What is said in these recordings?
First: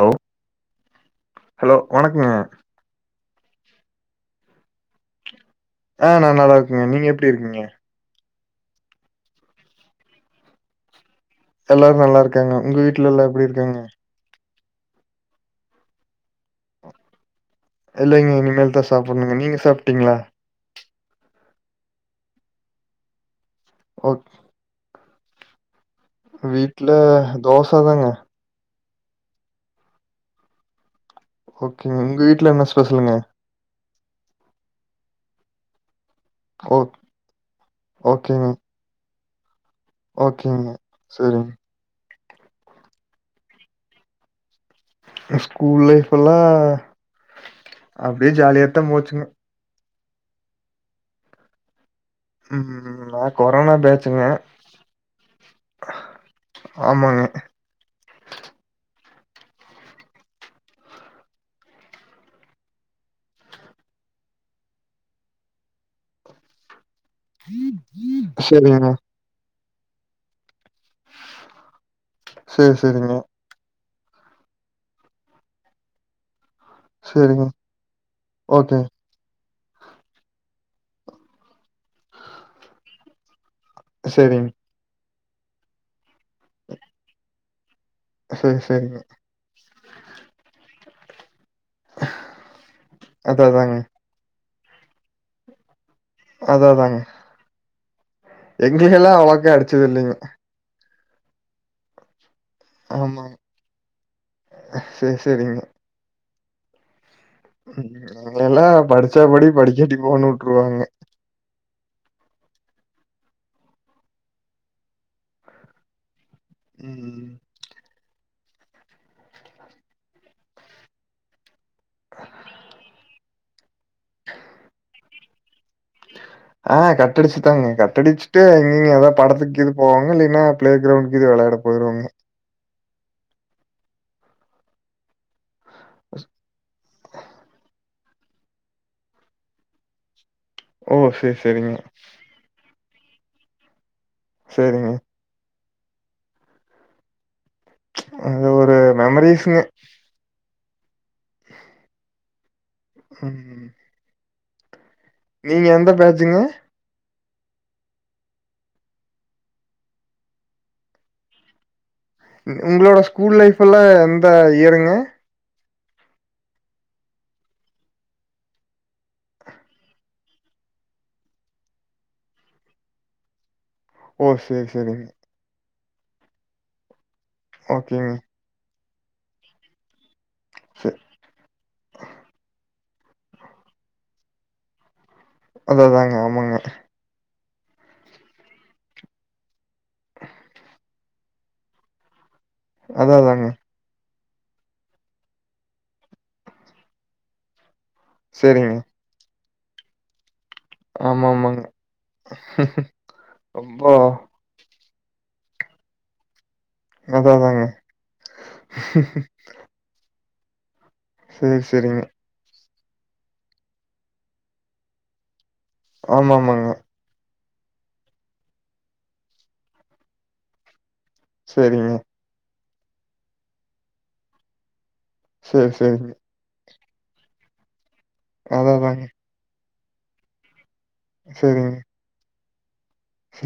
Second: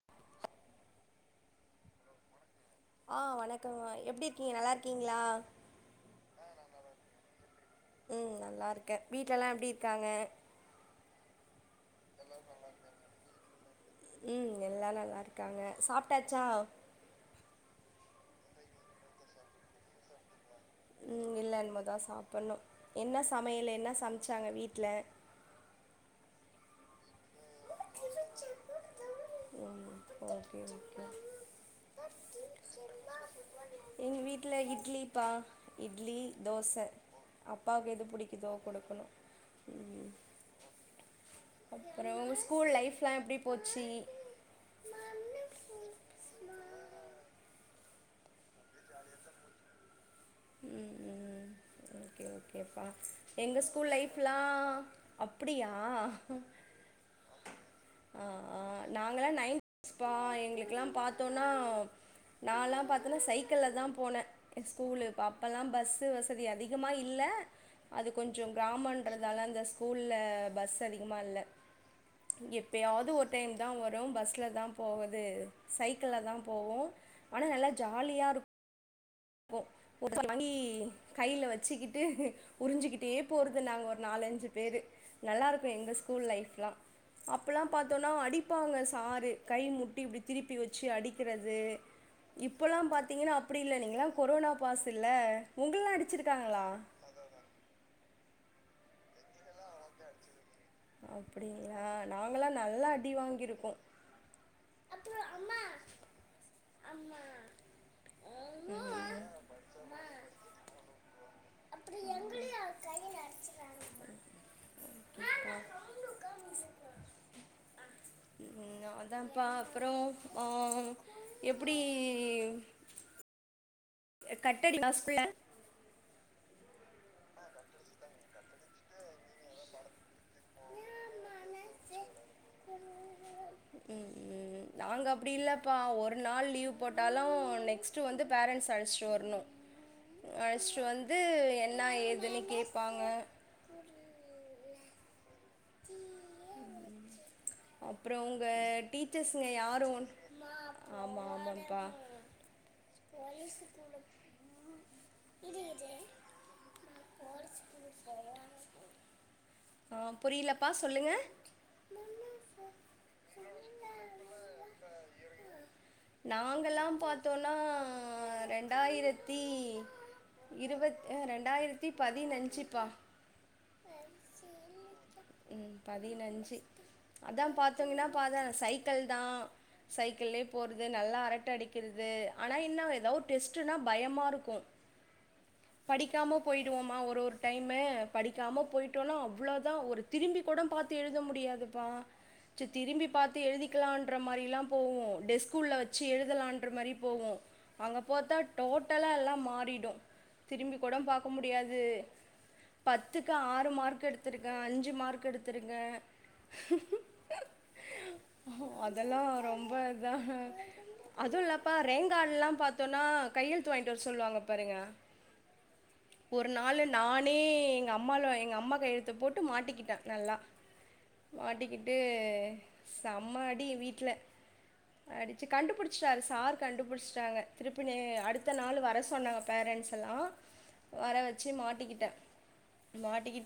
Hello hello வணக்கங்க ஹம் வணக்கங்ன எப்டி இருக்கீங்க நல்லா இருக்கீங்களா ஆஹ நா நல்லா இருக்கங்க நீங்க எப்டி இருக்கீங்க ம் நல்லா இருக்கே வீட்லல்லா எப்டி இருக்காங்க எல்லாரு நல்லா இருக்காங்க உங்க வீட்டுலல்லா எப்புடி இருக்காங்க ம் எல்லா நல்லா இருக்காங்க சாப்டாச்சா இல்லைங்க இனிமேல் தா சாப்படணும்ங்க நீங்க சாப்டீங்களா உம் இல்ல இனிமே தா சாப்புட்ணு என்ன சமையல் என்ன ஓக் சமச்சாங்க வீட்டல வீட்ல தோச ச தாங்க உம் ஓகே ஓகே ஓக்கே உங்க வீட்ல என்ன ஸ்பெசலுங்க எங்க வீட்ல இட்லிப்பா இ இட்லி ஓ தோச அப்பாவுக்கு எது புடிக்குதோ குடுக்கணும் ம் ஓக்கேங்க செரிங்க அப்புறம் ஒங்க ஸ்கூல் லைஃப்லாம் எப்டி போச்சி ஸ்கூல் லைஃப்ல்லாம் அப்டியே ஜாலியாத்தா போச்சுங்க உம் உம் ஓக்கே ஓக்கேப்பா ம் நா எங்க கொரோனா ஸ்கூல் பேட்சுங்க லைஃப்லாம் அப்டியா ஆமாங்க ஆ ஆ நாங்க நையந்த் பா எங்களுக்குல்லாம் பாத்தோனா ந எல்லாம் பாத்தன்னா சைக்கிள் தான் போனேன் ஸ்கூலு அப்பல்லாம் பஸ் வசதி அதிகமா இல் இல்ல அது கொஞ்சம் சரிங்க கிராமன்றதால அந்த ஸ்கூல்ல பஸ் அதிகமா இல்ல சேரி எப்பயாவது சரிங்க ஒரு டைம் தான் வ ரு பஸ்ல தான் போவது சைக்கிள்ள தான் செரிங்க ஓக்கே போ ஒரு [unintelligible] கைல வெச்சுகிட்டு உறிஞ்சுக்கிட்டே போறது நாங்க ஒரு சரிங்க நாலஞ்சு பேரு நல்லாருக்கும் எங்க ஸ்கூல் லைஃப்லாம் அப்பலாம் பாத்தோம்னா சேரி அடிப்பாங்க சேரிங்க சாரு கை முட் டி இப்டி திருப்பி வெச்சு அடிக்கிறது து இப்பெல்லாம் பாத்தீங்கன்னா அதா அப்டி இல்ல அதாங்க நீங்கள்ளா போனா பாசுல்ல உங்கல்லா [inaudible] அதா அதாங்க [inaudible] எங்கலயெலாம் அவ்ளாக்கா அடிச்சது இல்லிங்க அப்டிங்களா நா நாங்கள்ளா நல்லா அடி ஆமாங்க வாங்கிருக்கோம் சேரி நாங்கல்லாம் படுச்சா படி படிக்காட்டி போன்னு வுட்ருவாங்க உம் உம் உம் அதாம்பா அப்புறம் ஆஹ் எப்டி கட்டடி [unintelligible] ஆஹ் கட்டடிச்சுதாங்க கட்டடிச்சுட்டு எங்கங்க ஏதாவது படத்துக்கு கீது போவாங்க இல்லன்னா பிளே கிரவுண்டக்கு கீது வெளயாட போய்டுவோங்க உம் உம் நாங்க அப்டி இல்ல அப்பா ஒரு நாள் லீவ் போட்டாலும் நெக்ஸ்ட் ஃபர்ஸ்ட் வந்து பேரண்ட்ஸ் அழச்சிட்டு வரணு அழச்சுட்டு ஓ வந்து சேரி சேரிங்க என்ன ஏதுன்னு கே பாங்க சேரிங்க அப்றோ உங்க அது ஒரு டீச்சர்ஸ்ங்க மெமரிஸ்ங்க யாரு ஆமா ஆமாப்பா ம் நீங்க எந்த பேஜ்ஜுங்க ஆ புரிலப்பா சொல்லுங்க உங்களோட ஸ்கூல் லைஃப்ல்லா எந்த இயருங்க நாங்கல்லா பாத்தோனா ரெண்டாயிரத்தி இருவத் ரெண்டாயிரத்தி பதினஞ்சுப்பா ஓ சேரி சேரிங் ம் பதினஞ்சு அதா பாத்திங்கன்னா ஓகேங்க பாத் சை க்கிள்தா சை க்கிள்ளயே போறது சே நல்லா அரட்ட அடிக்கிறது ஆனா என்ன எதோ டெஸ்ட்ன்னா பயமா இருக்கு அதா அதாங்க படிக்காம ஆமாங்க போயிடுவோமா ஒரு ஒரு டைம்மு படிக்காம போய் டோனா அவ்ளோதா ஒரு திரும்பி கூடம் பாத்து எழுத முடியாதுப்பா சி திரும்பி அதா பாத்து அதாங்க எழுதிக்கலான் ன்ற மாரி எல்லாம் போவோ டெஸ்குள்ள வெச்சு எழுதலான்ற மாரி போவோ அங்க போத்தா சேரிங்க டோட்டலா எல்லா மா ரிடு திரும்பி கூடம் பாக்க ஆமா ஆமாங்க முடியாது பத்துக்கு ஆறு மார் ரொம்ப க்கெடுத்திருக்க அஞ் சு மார்க் எடுத்துருங்க அதா அதாங்க அதெல்லா ரொம்ப இதா அதுவு சேரி இல்லப்பா சேரிங்க ரேங்காடுல்லா பாத் தோனா கையெழுத்து வாங்கிட்டு வர சொல்வாங்க பாருங்க ஆமா ஒரு ஆமாங்க நாளு நான் ஏ எங்கம்மாலொ எங்கம்மா கையெழுத்த போட்டு மாட்டிகிட்ட நல்லா சேரிங்க மாட்டிகிட்டு செம்ம அடி வீட்ல அடிச்சு சேரி சேரிங்க கண்டுப்புடிச்சிட்டாரு சார் கண்டுபுடிச்ட்டாங்க திருப் இப்ப நே அடுத்த அதா நாள் வர அதாங்க சொன்னாங்க பேரண்ட்ஸ் ஹலோ வர வச்சி சேரிங்க மாட்டிக்கிட்ட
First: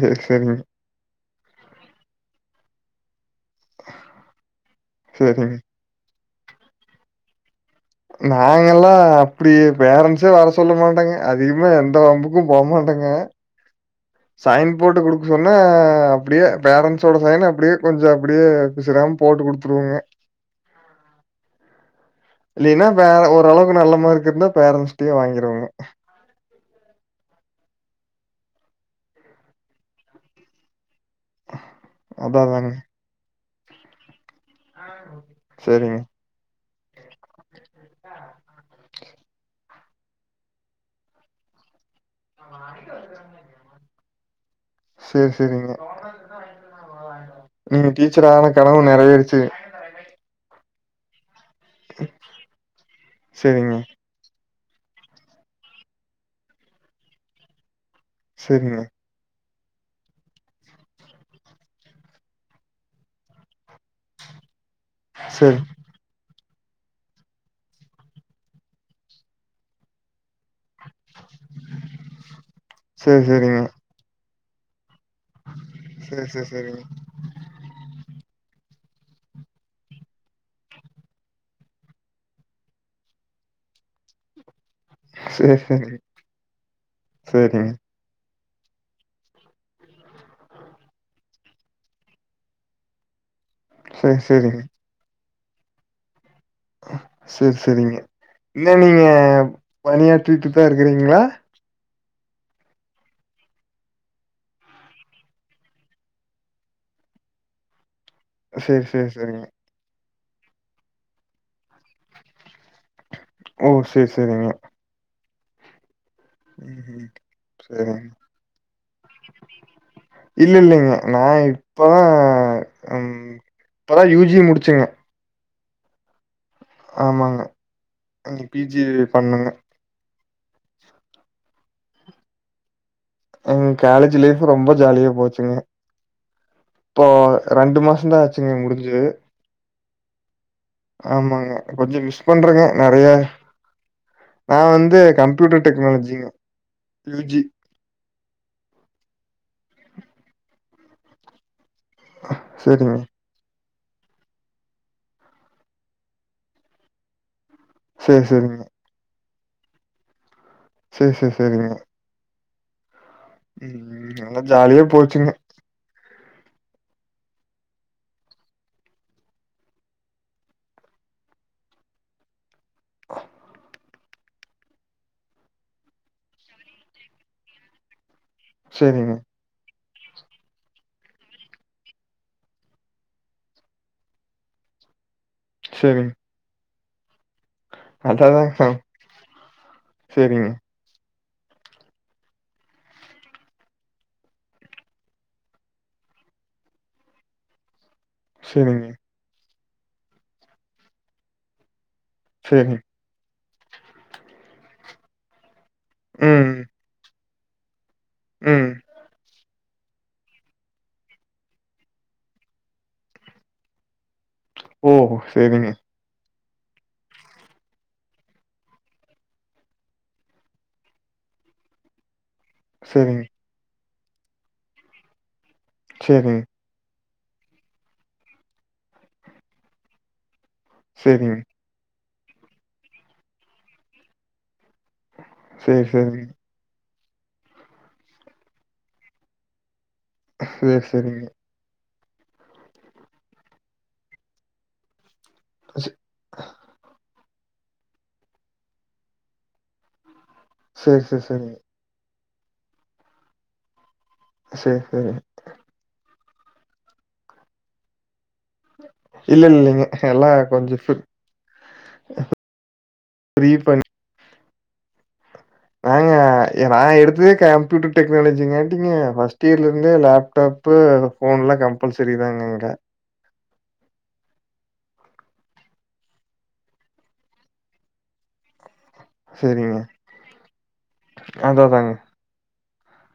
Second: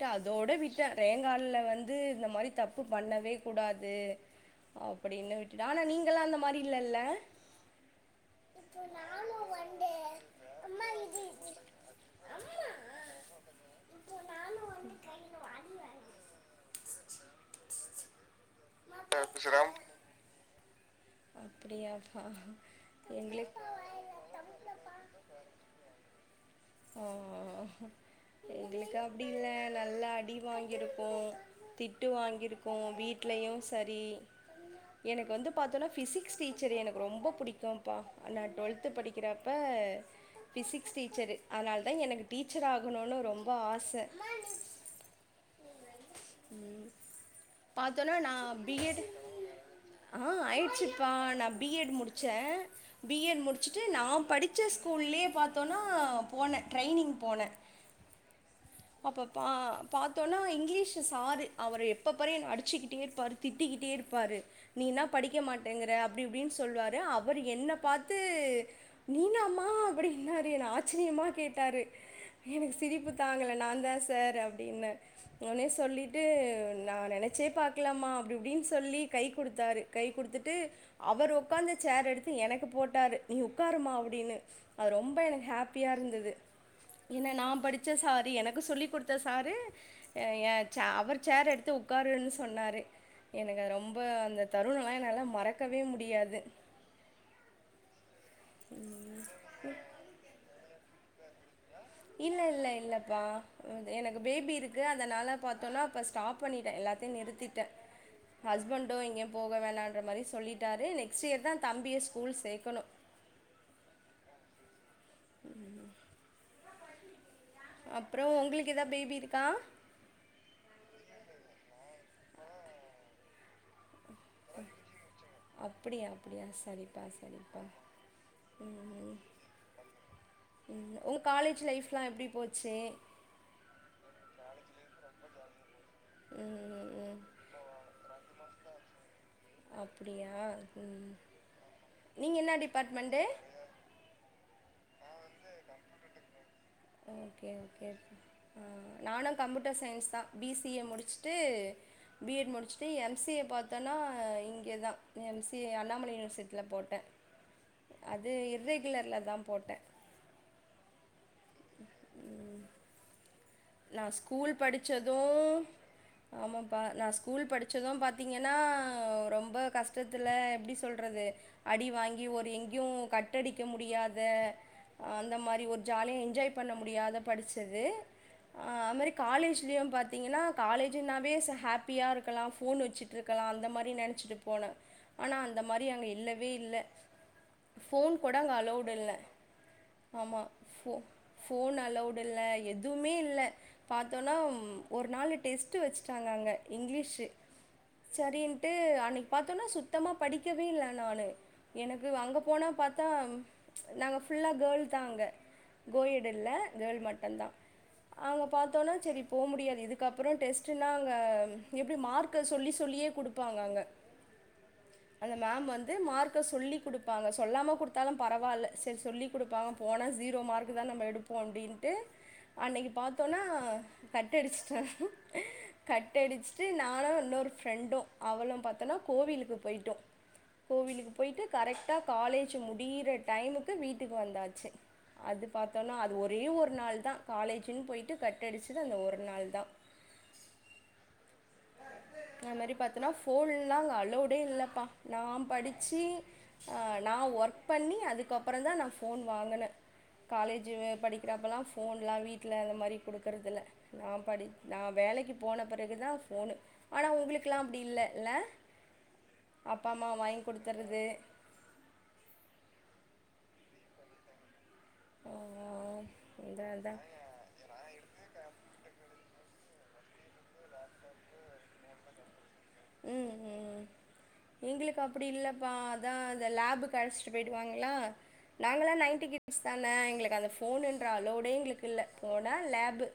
ட அதோடு சேரிங்க விட்ட ரேங் கால்ல வந்து இந்த மாரி தப்பு பண்ணவே குடாது அப்படின்னு சேரிங்க விட்டுட ஆனா நீங்கள்ளா அந்த மாரி இல்லல்ல நாங்கல்லா அப்டியே பேரண்ட்ஸச வர சொல்ல மாட்டாங்க அதிகமா எந்த வம்புக்கும் போமாட்டேங்க சொன்ன அப்டியே பேரண்ட்சோட சைன் அ அப்டியே கொஞ்சோ அப் டியே சிரம் போட்டு சிரம் குடுத்துருவோங்க ஆ அப்படியாப்பா இல்லைன்னா வேற ஒரு அளவுக்கு நல்ல மார்க்கிருந்தா எங்களுக் பேரன்ட்ஸ்ட்டயே வாங்கிருவங்க ஓ எங்களுக்கு அப்டி இல்ல நல்லா அடி வாங்கிடு ம் திட்டு வாங்கியிருக்கோம் வீட்லயும் சரி எனக்கு வந்து பாத்தோன்னா செரிங் ஃபிசிக்ஸ் டீச் எனக்கு ரொம்ப புடிக்கும்பா நா டுவெல்த்து படிக்கிறப்ப ஃபிசிக்ஸ் டீச்சரு அதனால் தா எனக்கு டீச்சர் ஆகணுனு ரொம்ப ஆச செர் செரிங்க ம் நீங்க பாத்தோனா டீச்சர் நா ஆன பி கனவு எட் நெறைவேறுச்சு ஆ ஆயிடுச்சு காணம் பி எட் முடிச்ச பி எட் சேரிங்க முடிச்சட்டு நா படிச் ச ஸ்கூல்லயே பாத்தோனா போன ட்ரைனிங் போன சரிங்க பா பாத்தோனா இங்கிலீஷ் சாரு அவர எப்ப பாரு என்ன அடிச்சுக்கிட்டே இருப்பாரு திட் டிகிட்டே இருப்பாரு நீ என்ன படிக்க சேரி மாட்டேங்கற அப்டி இப்டினு சொல்வாரு அவர் என்ன பாத்து நீனாமா அப்டினாரு என் ஆச் சரியமா கேட்டாரு எனக்கு சிரிப்பு சரி தாங்கல சரிங்க. நாந்தா சார் அப் அப்டின்ன உனய சொல்லிட்டு சரி சரி சரிங்க. நா நெனச்சே பாக்லமா அப்டி இப்டின் சொல்லி கை குடுத்தாரு கை குடுத்துட்டு அவர் உக்காந்த சேர் எடுத்து எனக்கு போட்டாரு நீ உக்காருமா அப்டினு அது ரொம்ப எனக்கு சரி சரி ஹேப்பியா சரிங்க. இருந்துது என்ன நா படிச்ச சாரு எனக் கு சொல்லி குடுத்த சாரு ஏ ஏ சே அவர் சேரு எடுத்து உக்காருன்னு சொன்னாரு எனக்கு அது ரொம்ப சரி அந்த சரிங்க. தருணல்லா என்னால மறக் கவே முடியாது செர் செரிங்க இன்ன நீங்க பணியாற்றிட்டுதா இருக்கறிங்ளா இல்ல இல்ல இல்லப்பா எனக்கு பேபி இருக்கு அதனால பாத்தோனா இப்ப ஸ்டாப் பண்ணிட்டே எல்லாத்தையு நிறுத்திட்ட சரி ஹஸ்பண்டு சரி எங்கேயும் சரிங்க. போக வேணான்ற மாரி சொல்லிட்டாரு நெக்ஸ்ட் இயர்தா தம்பிய ஸ்கூல் சேக்கணு ஓ சேரி சேரிங்க ம் ம்ஹும் சேரிங்க உங்களுக்கு எதா பேபி இருக்கா இல்ல இல்லங்க நா இப்பதா ம் இப்பதா யூஜியே முடிச்சங்க அப்டியா அப்டியா சரிப்பா சரிப்பா பிஜி ம் ம் பண்ணேங்க. ம் உன் காலேஜ் லைஃப்ல்லா எப்டி போச்சு எங்க காலேஜ் லைஃப் ரொம்ப ஜாலியா போச்சுங்க ம் ம் இப்போ ம் ரெண்டு மாசந்தா ஆச்சுங்க முடிஞ்சு அப்டியா ஆமாங்க கொஞ்ச மிஸ் பண்றங்க நெறயா டிபார்ட்மெண்ட்டு நா வந் து கம்ப்யூட்டர் டெக்னாலஜிங்க யூ ஜி ஓகே ஓகே நானு கம்ப்யூட்டர் சயின்ஸ்தா பி சி யே முடிச்சுட்டு பி எட் முடிச்ட்டு செரிங்க எம் சி ஏ பாத் தனா இங்கதா எம் சி ஏ அண்ணாமலை யுனிவர்சிட்டில போட்ட செரி அது செரிங்க இர்ரெகுலர்லதா போட்ட சே சே செரிங்க நா ம் நல்லா ஸ்கூல் ஜாலியா படிச்சது போச்சுங்க ஆமாம்ப்பா நா ஸ்கூல் படிச்சது பாத்திங்கனா ரொம்ப கஷ்டத்துல எப்டி சொல்றது அடி வாங்கி ஒரு எங்யு கட்டடிக்க முடியாத அந்த மாரி ஒரு ஜாலியா என்ஜாய் பண்ண முடியாத படிச்சது ஆ அது மாரி செரிங்க காலேஜ்லயு பா த்திங்கனா காலேஜுன்னாவே ச ஹேப்பியா இருக்கலா ஃபோன் வெச்சுட்ருக்கலா அந்த மாரி நெனச்சுட்டு போன ஆனா அந்த மாரி அங்க செரிங்க இல்லவே இல்ல போன் கோட அங்க அதாதாங்க அலவ்டு இல்ல ஆமா செரிங்க ஃபோ ஃபோன் அலவ்டு இல்ல எதுமே இல் ல பாத்தோனா ஒரு நாளு டெஸ்ட் வெச்சுட்டாங்க அங்க இங்கிலீசு சரின்ட்டு செரிங்க அன்னைக் பாத் துனா சுத்தமா படிக்கவே இல்ல நானு எனக்கு அங்க போனா செரி பாத்தா நாங்க ஃபுல்லா கேள்தா அங்க கோல்டுல்ல ம் கேர்ள் மட்டுந்தா அவுங்க ம் பாத்தொன்னா செரி போ முடியா இதுக்கப்றோ டெஸ்ட்ன்னா அங்க ம் எப்டி மார்க்க சொல்லி சொல்லியே குடுப்பாங்க அங்க ஓஹோ சேரிங்க க சொல்லிக் குடுப்பாங்க சொல்லாம குடுத்தாலு பரவால்ல செரி சொல்லிக் குடுப்பாங்க போனா ஜீரோ மார்க்தா நம்ம எடுப்போ அப்டின்ட்டு அ செரிங்க பாத்தோனா கட் அடிச்ட்ட கட்ட செரிங்க அடிச்சுட்டு நானு இன்னொரு ஃப்ரெண்டு அவளும் பாத்தோனா கோவிலுக்கு போயிட்டோ கோவிலுக்கு செரிங்க போய்ட்டு கரெக்ட்டா காலேஜ்க்கு முடியற டைமுக்கு வீட்டுக்கு வந்தாச்சு அது செரி பாத்தோனா அது செரிங்க ஒரே ஒரு நாள் தா காலேஜ் ஜின் போய்ட்டு கட்டடிச்சது அந்த ஒரு நாள்தா சேர் சேரிங்க அந்த மாரி பாத்தன்னா போன்ல்லா அங்க அளோடே இல்லப்பா நான் படிச்சி ஆ நா ஒர்க் பண்ணி அதுக்கப்பறந்தா நா ஃபோன் வாங்கனே காலேஜு செரி செரி செரிங்க படிக்கிறப்பெலா ஃபோன்லா வீட் டல அந்த மாரி குடுக்குறதில்ல நா படி நா செரி செரி வேலைக்கு போன பிறகுதா ஃபோனு ஆனா உங்களுக்லா அப்டி இல்ல இல இல்லல் இல்லைங்க எல்லா கொஞ்ச ஃபி கொடுத்துறது ரீ ஃபண் நாங்க இந்த எ நா அதான் எடுத்ததே கம்ப்யூட்டர் டெக்னாலஜிங்காட்டிங்க ஃபஸ்ட் இயர்லருந்தே லேப்டாப்பு ஃபோன்லா கம்பல்சரி தாங்க இங்க ம் ம் எங்ளுக்கு அப்டி இல்லப்பா அதா இந்த லேபுக்கு அழச்சுட்டு போயிடுவாங்ளா நாங்களா நைன்ட்டி கிட்ஸ் செரிங்க தான எங்ளுக்கு அந்த ஃபோனுன்ற அலோடே அதா அதாங்க எங்ளுக்கில்ல போனா லேபு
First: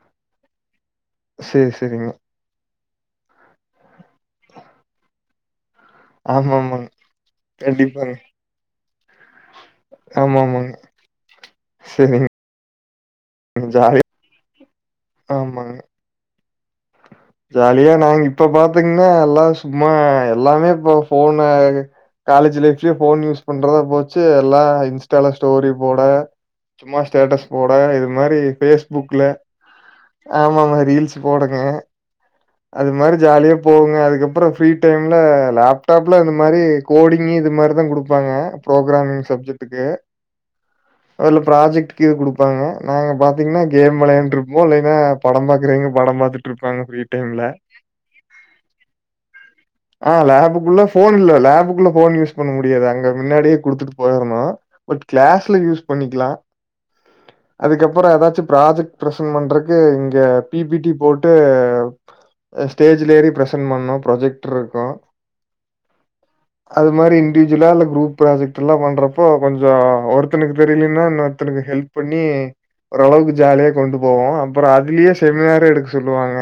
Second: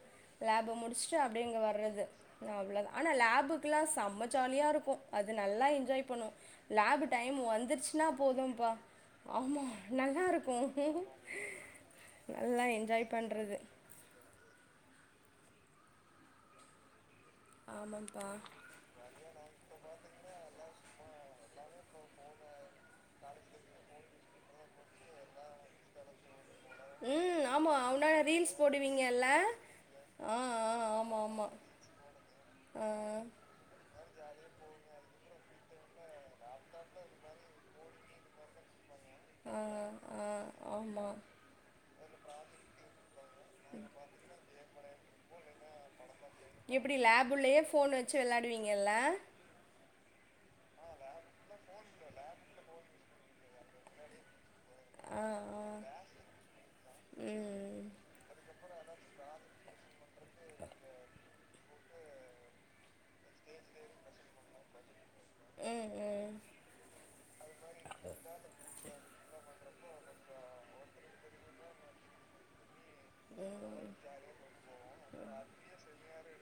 லேப முடிச் ட்டு அப்டியே இங்க சேரி வர்றது சேரிங்க. அவ்ளதா ஆனா லேபுக்ல்லா செம ஜாலியா இருக்கு அது நல்லா என்ஜாய் பண்ணு ஆமாமாங்க. லேபு டைம் வந்துருச்சுனா கண்டிப்பாங்க. போதும்ப்பா ஆமா ஆமாமாங்க. நல்லாருக்கு சரிங்க நல்லா என் பண்றது ஜாலியா ஆமாங்க ஜாலியா நாங்க இப்ப ஆமாம்ப்பா பாத்திங்னா எல்லா சும்மா எல்லாமே இப்ப ஃபோனு காலேஜ் லைஃப்லயே ஃபோன் யூஸ் பண்றதா போச்சு எல்லா இன்ஸ்டால ஸ்டோரி போட சும்மா ம் ஸ்டேட்டஸ் ஆமா போட இது அவனாட மாரி ரீல்ஸ் ஃபேஸ்புக்ல போடுவீங்கல்ல ஆ ஆ ஆமாமா ரீல்ஸ் ஆமா போட ஆமா ஆ அது மாரி ஜாலியா போகுங்க அதுக்கப் அப்ற ஃப்ரீ டைம்ல லேப்டாப்ல இந்த மாரி கோடிங் இது மாரி தா குடுப்பாங்க ப்ரோ றாங்க அந்த ஆ சப்ஜெட்டுக்கு ஆ ஆமா அதுல புராஜெக்ட் கீது குடுப்பாங்க நாங்க பாத்திங்னா கேம் வெளையான்ட்டு இருப்போ இல்லைனா படம் பாக்றவிங்க படம் பாத் எப்டி லேபுல்லயே ஃபோன் வெச்சு வெளாடுவிங்கல்ல ஆ லேபுக்குள்ள ஃபோன் இல்ல லேபுகுள்ள ஃபோன் யூஸ் பண்ண முடியாது அங்க முன்னாடியே குடுத்துட்டு போயர்னு பட் ஆ கிளாஸ்ல ஆ யூஸ் பண்ணிக்லா ம் ம் அதுக்கப்பற எதாச்சு ப்ராஜெக்ட் ப்ரசென்ட் பண்றக்கு இங்க பி பி டி போட் டு ஸ்டேஜ்ல ஏறி பிரசென்ட் பண்ணு ப்ரஜெக்ட்ர் இருக்கு ம் அது மாரி இன்டிஜிலா இல்ல குரூப் ப்ராஜெக்ட் எல்லா பண்றப்போ கொஞ்ச ஒருத்தனுக்கு தெரிலினா இன்னோருத்தனுக்கு ஹெல்ப் பண்ணி ஒரளவுக்கு ம் ஜாலியா கொண்டு போவோ அப்பற அதுலியே செமினாரு எடுக்க சொல்லுவாங்க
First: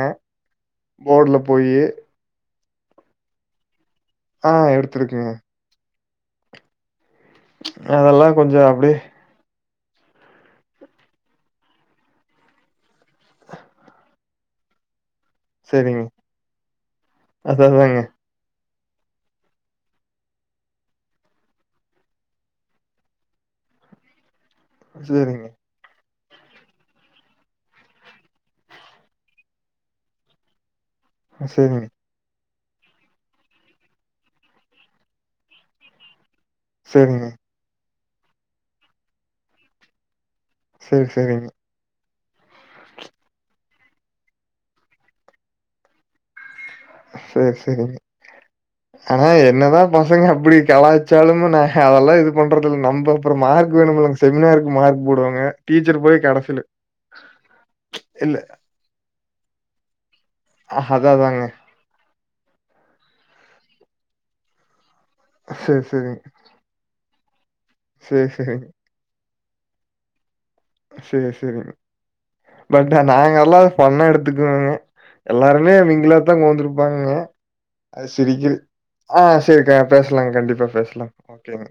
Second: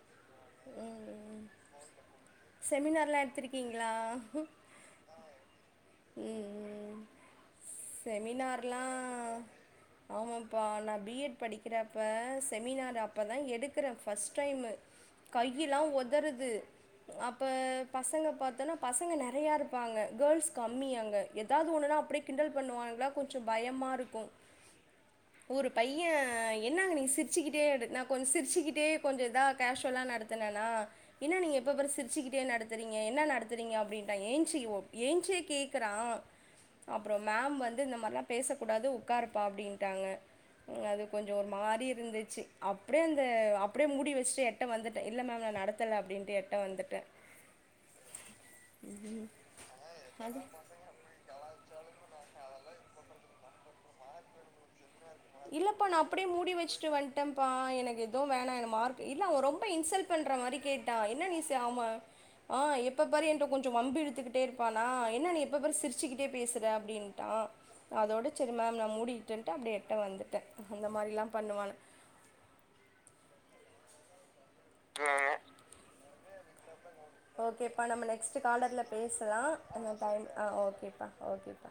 ம் போர்டுல ம் போயி செமினார்லா எட்த்திருக்கீங்க ஆ எடுத்துருக்கே ம் ம் அதெல்லாம் கொஞ்சம் செமினார்லா அப்படியே ஆமாப்பா நா பீ எட் படிக்கிறப்ப செமினார் அப்பதா எடுக்கற ஃபர்ஸ்ட் டைமு கையெல்லா சரிங்க. ஒதறுது அப்ப அது அதாங்க. பசங்க பாத்தோனா பசங்க நெறயா இருப்பாங்க கேள்ஸ் கம்மி அங்க எதாவது ஒண்ணுனா அப்டியே கிண்டல் பண்ணுவாங்களா கொஞ்ச பயமா இருக்கு சேரிங்க ஏ என்னங்க நீ சிரிச்சுக்கிட்டே எடு நா கொஞ் சிரிச்சுக்கிட்டே கொஞ்ச இதா கேசுவலா நடத்துனனா என்னா நீங்க எப்ப சரிங்க, பாரு சிரிச்சுகிட்டே நடத் சேரிங்க என்ன நடத்துறீங்க அப்டின்டா ஏஞ்ன்சி ஓ ஏஞ்சே கேக்குறா அப்புறோ சரிங்க. மேம் வந் து இந்த மார்லா பேசகூடாது உக்காருப்பா அப்டின்ட்டாங்க அ அது சரி, கொஞ்சோ ஒரு சரிங்க. மாரி இருந்துச் ச்சு அப்டே அந்த அப்புடே மூடி வெச்சுட்டு எட்ட வந்துட்ட இல்ல மேம் நா நடத்தல அப்புடின்டு எ சேர் சேரிங்க ஆனா என்னதா பசங்க அப்புடி கலாச்சாலும்மு நா ஆ அதெல்லா இது பண்றதுல் நம்ப அப்பறம் மார்க் வேணும்லங் செமினார்க் மார்க் போடுவாங்க. இல்லப்பா நா டீச்சர் அப்புடே போய் மூடி கடைசில வெச்சுட்டு வந்ட்டன்ப்பா எனக்கு எதும் இல்ல வேணா என மார்க் இல்ல அவன் ரொம்ப இன்சல்ட் பண்ற மாரி அ கேட்டா அது என்ன நீ அதாங்க. ஸ் அம ஆ எப்ப பாரு ஏன்ட கொஞ்சோ வம்பிழுத்துக்குட்டே இருப்பா ஆ என்ன நீ எப்ப பாரு சரி, சரிங்க. சிரிச்சுக்கிட்டே பேசுற அப்புடின்டா அதோட சேரி மேம் நா மூடி டுட்ன்டா அப்டே ட்ட வந்துட்டே சேரி சேரிங்க பட்டு நாங்க ஃபுல்லாவே ஃபண்ணா எடு த்துக்குவேங்க எல்லாருமே மிங்கிளாத்தா கோந்திருப்பாங்கோ ஓகேப்பா நம்ம அது நெக்ஸ்ட்டு சிரிக்கிது காலர்ல ஆ பேசலா சேரிக்கா அந்த டைம் பேசலாங்க ஆ கண்டிப்பா பேசலா ஓகேப்பா ஓகேங்க ஓகேப்பா